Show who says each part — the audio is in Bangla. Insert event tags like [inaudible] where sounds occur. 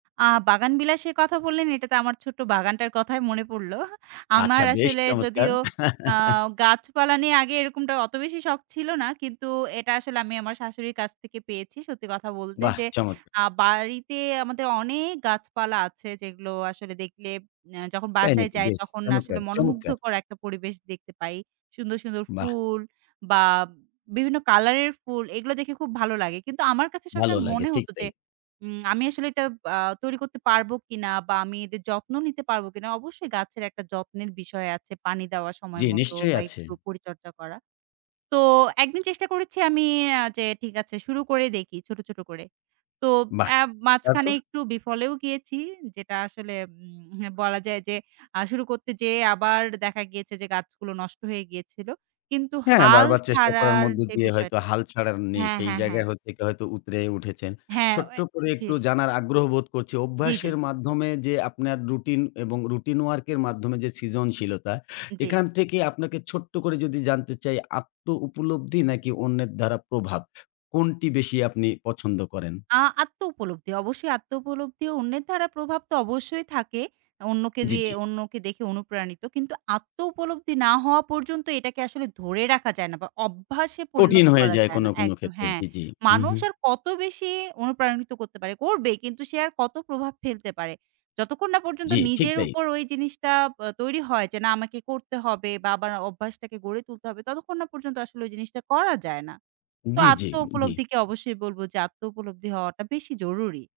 Speaker 1: আ বাগান বিলাসের কথা বললেন, এটা তে আমার ছোট্ট বাগানটার কথাই মনে পড়ল। [chuckles] আমার
Speaker 2: আচ্ছা, বেশ
Speaker 1: আসলে
Speaker 2: চমৎকার!
Speaker 1: যদিও আ
Speaker 2: [chuckles]
Speaker 1: গাছপালা নিয়ে আগে এরকমটা অত বেশি শখ ছিল না। কিন্তু এটা আসলে আমি আমার শাশুড়ির কাছ থেকে পেয়েছি। সত্যি কথা বলতে
Speaker 2: বাহ
Speaker 1: যে,
Speaker 2: চমৎকার!
Speaker 1: আ বাড়িতে আমাদের অনেক গাছপালা আছে, যেগুলো আসলে দেখলে অ্যা যখন
Speaker 2: তাই
Speaker 1: বাসায়
Speaker 2: নাকি?
Speaker 1: যাই,
Speaker 2: বেশ
Speaker 1: তখন আসলে
Speaker 2: চমৎকার, চমৎকার!
Speaker 1: মনোমুগ্ধকর একটা পরিবেশ দেখতে পাই। সুন্দর, সুন্দর
Speaker 2: বাহ!
Speaker 1: ফুল বা বিভিন্ন কালারের ফুল এগুলো দেখে খুব ভালো লাগে। কিন্তু আমার কাছে
Speaker 2: ভাল
Speaker 1: সবসময়
Speaker 2: লাগে,
Speaker 1: মনে
Speaker 2: ঠিক
Speaker 1: হত যে,
Speaker 2: তাই।
Speaker 1: উম আমি আসলে এটা আ তৈরি করতে পারব কিনা, বা আমি এদের যত্ন নিতে পারবো কিনা। অবশ্যই গাছের একটা যত্নের বিষয় আছে। পানি দেওয়ার সময়
Speaker 2: জ্বি,
Speaker 1: মতো
Speaker 2: নিশ্চয়ই
Speaker 1: বা
Speaker 2: আছে।
Speaker 1: একটু পরিচর্যা করা। তো একদিন চেষ্টা করেছি, আমি আ যে ঠিক আছে শুরু করে দেখি ছোট, ছোট করে। তো
Speaker 2: বাহ!
Speaker 1: অ্যা মাঝখানে
Speaker 2: তারপর?
Speaker 1: একটু বিফলেও গিয়েছি। যেটা আসলে উম এহ, বলা যায় যে আ শুরু করতে যেয়ে, আবার দেখা গিয়েছে যে গাছগুলো নষ্ট হয়ে গিয়েছিল। কিন্তু
Speaker 2: হ্যাঁ,
Speaker 1: হাল
Speaker 2: বারবার চেষ্টা করার
Speaker 1: ছাড়ার
Speaker 2: মধ্য
Speaker 1: যে
Speaker 2: দিয়ে হয়তো
Speaker 1: বিষয়টা
Speaker 2: হাল ছাড়ার নেই
Speaker 1: হ্যাঁ,
Speaker 2: সেই
Speaker 1: হ্যাঁ,
Speaker 2: জায়গায়
Speaker 1: হ্যাঁ।
Speaker 2: হইৎ হয়তো উতরায়ে উঠেছেন।
Speaker 1: হ্যাঁ।
Speaker 2: ছোট্ট
Speaker 1: এ
Speaker 2: করে
Speaker 1: অ জি।
Speaker 2: একটু জানার আগ্রহ বোধ করছি।
Speaker 1: জ্বী, জ্বী।
Speaker 2: অভ্যাসের মাধ্যমে যে আপনার রুটিন এবং রুটিন ওয়ার্ক এর মাধ্যমে যে সৃজনশীলতা,
Speaker 1: জ্বী।
Speaker 2: এখান থেকে আপনাকে ছোট্ট করে যদি জানতে চাই আত্মউপলব্ধি নাকি অন্যের দ্বারা প্রভাব? কোনটি বেশি আপনি পছন্দ করেন?
Speaker 1: আ আত্মউপলব্ধি। অবশ্যই আত্মউপলব্ধি অন্যের দ্বারা প্রভাব তো অবশ্যই থাকে। অন্যকে
Speaker 2: জ্বি,
Speaker 1: দিয়ে
Speaker 2: জ্বি।
Speaker 1: অন্যকে দেখে অনুপ্রাণিত। কিন্তু আত্মউপলব্ধি না হওয়া পর্যন্ত এটাকে আসলে ধরে রাখা যায় না, বা অভ্যাসে
Speaker 2: কঠিন
Speaker 1: পরিণত
Speaker 2: হয়ে
Speaker 1: করা
Speaker 2: যায়
Speaker 1: যায়
Speaker 2: কোন,
Speaker 1: না
Speaker 2: কোন
Speaker 1: একদম
Speaker 2: ক্ষেত্রে
Speaker 1: হ্যাঁ,
Speaker 2: জি, জি।
Speaker 1: মানুষ
Speaker 2: উহু।
Speaker 1: আর কত বেশি অনুপ্রাণিত করতে পারে। করবে কিন্তু সে আর কত প্রভাব ফেলতে পারে? যতক্ষণ না পর্যন্ত
Speaker 2: জ্বি, ঠিক
Speaker 1: নিজের
Speaker 2: তাই।
Speaker 1: উপর ওই জিনিসটা ব্যা তৈরি হয়, যে না আমাকে করতে হবে বা আবার অভ্যাসটাকে গড়ে তুলতে হবে, ততক্ষণ না পর্যন্ত আসলে ওই জিনিসটা করা যায় না। তো
Speaker 2: জ্বি,
Speaker 1: আত্ম
Speaker 2: জ্বি, জ্বি।
Speaker 1: উপলব্ধিকে অবশ্যই বলব যে আত্ম উপলব্ধি হওয়াটা বেশি জরুরি।